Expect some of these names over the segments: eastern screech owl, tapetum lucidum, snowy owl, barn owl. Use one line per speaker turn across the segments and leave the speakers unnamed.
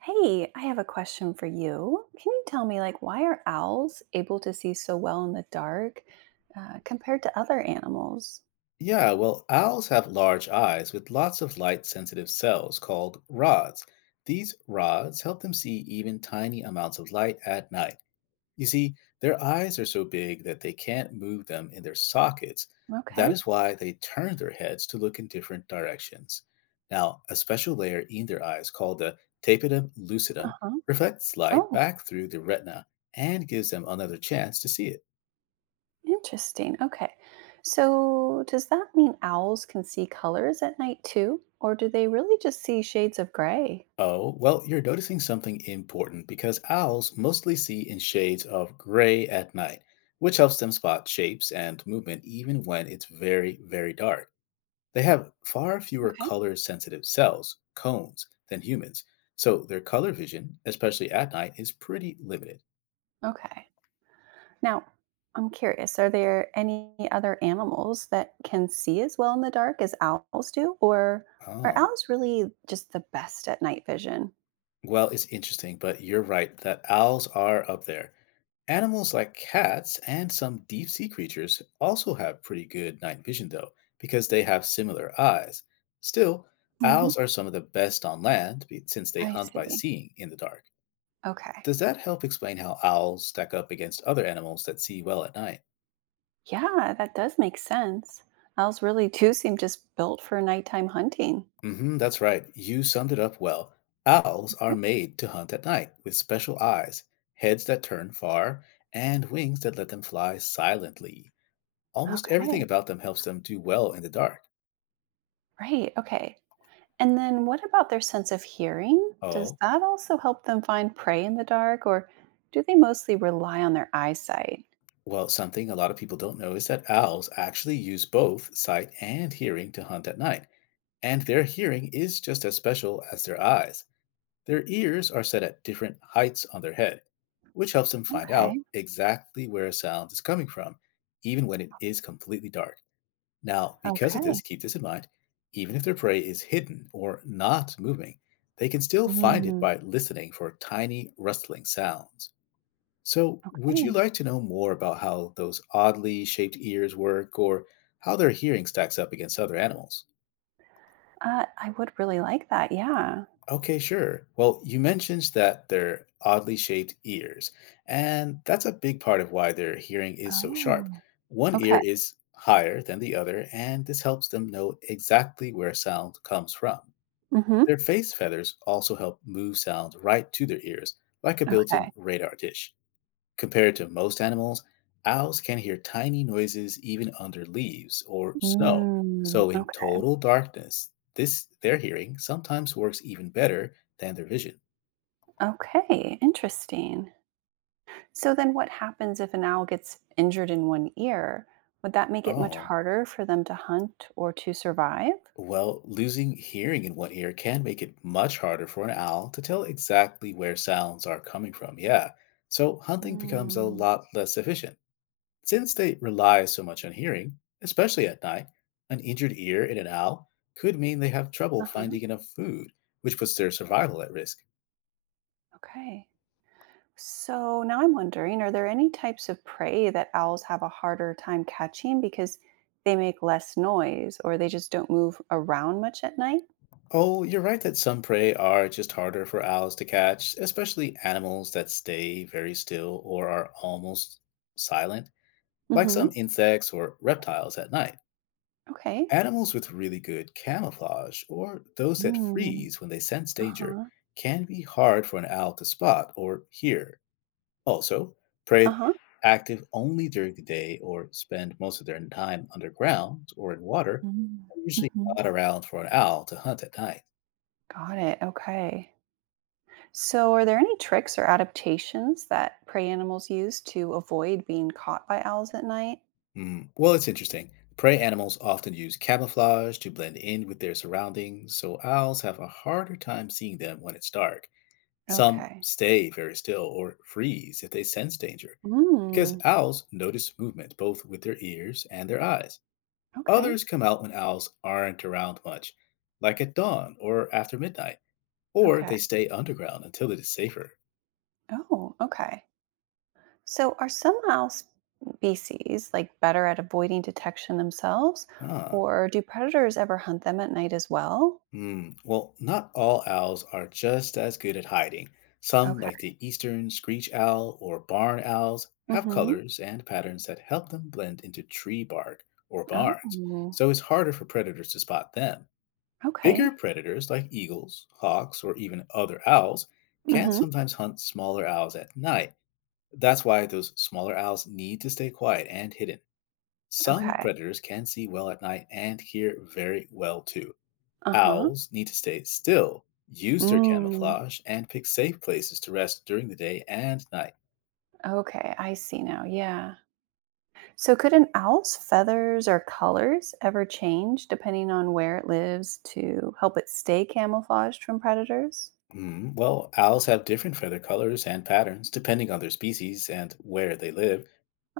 Hey, I have a question for you. Can you tell me, like, why are owls able to see so well in the dark compared to other animals?
Yeah, well, owls have large eyes with lots of light sensitive cells called rods. These rods help them see even tiny amounts of light at night. You see, their eyes are so big that they can't move them in their sockets. That
Okay.
is why they turn their heads to look in different directions. Now, a special layer in their eyes called the tapetum
Uh
lucidum
huh.
reflects light
Oh,
back through the retina and gives them another chance to see it.
interesting. Okay. So, does that mean owls can see colors at night too? Or do they really just see shades of gray?
Oh, well, you're noticing something important because owls mostly see in shades of gray at night, which helps them spot shapes and movement even when it's very, very dark. They have far fewer
Okay.
color sensitive cells, cones, than humans, so their color vision, especially at night, is pretty limited.
Okay. Now, I'm curious, are there any other animals that can see as well in the dark as owls do? Or are
Oh.
owls really just the best at night vision?
Well, it's interesting, but you're right that owls are up there. Animals like cats and some deep sea creatures also have pretty good night vision, though, because they have similar eyes. Still,
Hmm.
owls are some of the best on land since they
I
hunt by
see.
seeing in the dark.
Okay.
Does that help explain how owls stack up against other animals that see well at night?
Yeah, that does make sense. Owls really do seem just built for nighttime hunting.
That's right. You summed it up well. Owls are
Okay.
made to hunt at night with special eyes, heads that turn far, and wings that let them fly silently. Almost everything
Okay.
about them helps them do well in the dark.
Right. Okay. And then what about their sense of hearing? Does
Oh,
that also help them find prey in the dark, or do they mostly rely on their eyesight?
well, something a lot of people don't know is that owls actually use both sight and hearing to hunt at night, and their hearing is just as special as their eyes. Their ears are set at different heights on their head, which helps them find out
Okay.
exactly where a sound is coming from, even when it is completely dark. Now, because of
Okay.
this, keep this in mind even if their prey is hidden or not moving, they can still find it
Mm,
by listening for tiny rustling sounds. So, would you
okay.
like to know more about how those oddly shaped ears work or how their hearing stacks up against other animals?
I would really like that. Yeah.
Okay, sure. Well, you mentioned that they're oddly shaped ears, and that's a big part of why their hearing is so sharp.
Oh.
One ear
Okay.
is higher than the other, and this helps them know exactly where sound comes from.
Mm-hmm.
Their face feathers also help move sound right to their ears, like a built in
Okay.
radar dish. Compared to most animals, owls can hear tiny noises even under leaves or snow.
Mm,
So, in
okay.
total darkness, this their hearing sometimes works even better than their vision.
Okay. Interesting. So then what happens if an owl gets injured in one ear? Would that make it much
Oh,
harder for them to hunt or to survive?
well, losing hearing in one ear can make it much harder for an owl to tell exactly where sounds are coming from. Yeah. So, hunting becomes a
Mm.
lot less efficient. Since they rely so much on hearing, especially at night, an injured ear in an owl could mean they have trouble
Uh-huh.
finding enough food, which puts their survival at risk.
Okay. So now I'm wondering, are there any types of prey that owls have a harder time catching because they make less noise or they just don't move around much at night?
Oh, you're right that some prey are just harder for owls to catch, especially animals that stay very still or are almost silent, like
Mm-hmm.
some insects or reptiles at night.
Okay.
Animals with really good camouflage, or those that
Mm.
freeze when they sense danger,
Uh-huh.
can be hard for an owl to spot or hear. Also, prey
Uh-huh.
active only during the day or spend most of their time underground or in water
Mm.
are usually
Mhm.
not around for an owl to hunt at night.
Got it. Okay. So, are there any tricks or adaptations that prey animals use to avoid being caught by owls at night?
Mm. Well, it's interesting. Prey animals often use camouflage to blend in with their surroundings, so owls have a harder time seeing them when it's dark. Some
Okay.
stay very still or freeze if they sense danger, because
Mm,
owls notice movement both with their ears and their eyes.
okay.
Others come out when owls aren't around much, like at dawn or after midnight, or
Okay.
they stay underground until it is safer.
Oh, okay. So, are some owl species like better at avoiding detection themselves,
Ah,
or do predators ever hunt them at night as well?
hmm. Well, not all owls are just as good at hiding. Some,
Okay.
like the eastern screech owl or barn owls, have
Mm-hmm.
colors and patterns that help them blend into tree bark or barns,
Oh,
so it's harder for predators to spot them. Bigger
okay.
predators like eagles, hawks, or even other owls can
Mm-hmm.
sometimes hunt smaller owls at night. That's why those smaller owls need to stay quiet and hidden. Some
Okay.
predators can see well at night and hear very well too.
Uh-huh.
Owls need to stay still, use their
Mm,
camouflage, and pick safe places to rest during the day and night.
okay. I see now. Yeah. So, could an owl's feathers or colors ever change depending on where it lives to help it stay camouflaged from predators?
Hmm, well, owls have different feather colors and patterns depending on their species and where they live.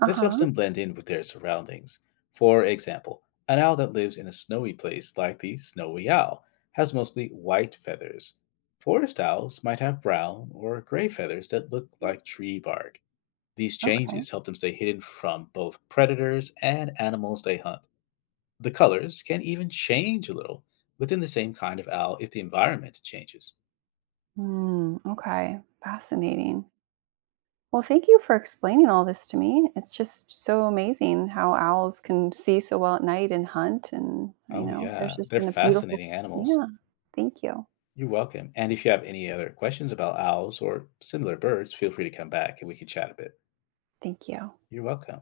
Uh
This helps
huh.
them blend in with their surroundings. For example, an owl that lives in a snowy place like the snowy owl has mostly white feathers. Forest owls might have brown or gray feathers that look like tree bark. These
Okay.
changes help them stay hidden from both predators and animals they hunt. The colors can even change a little within the same kind of owl if the environment changes.
Hmm. Okay. Fascinating. Well, thank you for explaining all this to me. It's just so amazing how owls can see so well at night and hunt. And, you
Oh,
know, there's
yeah,
just
they're
been a beautiful,
fascinating animals.
yeah. Thank you.
You're welcome. And if you have any other questions about owls or similar birds, feel free to come back and we can chat a bit.
Thank you.
You're welcome.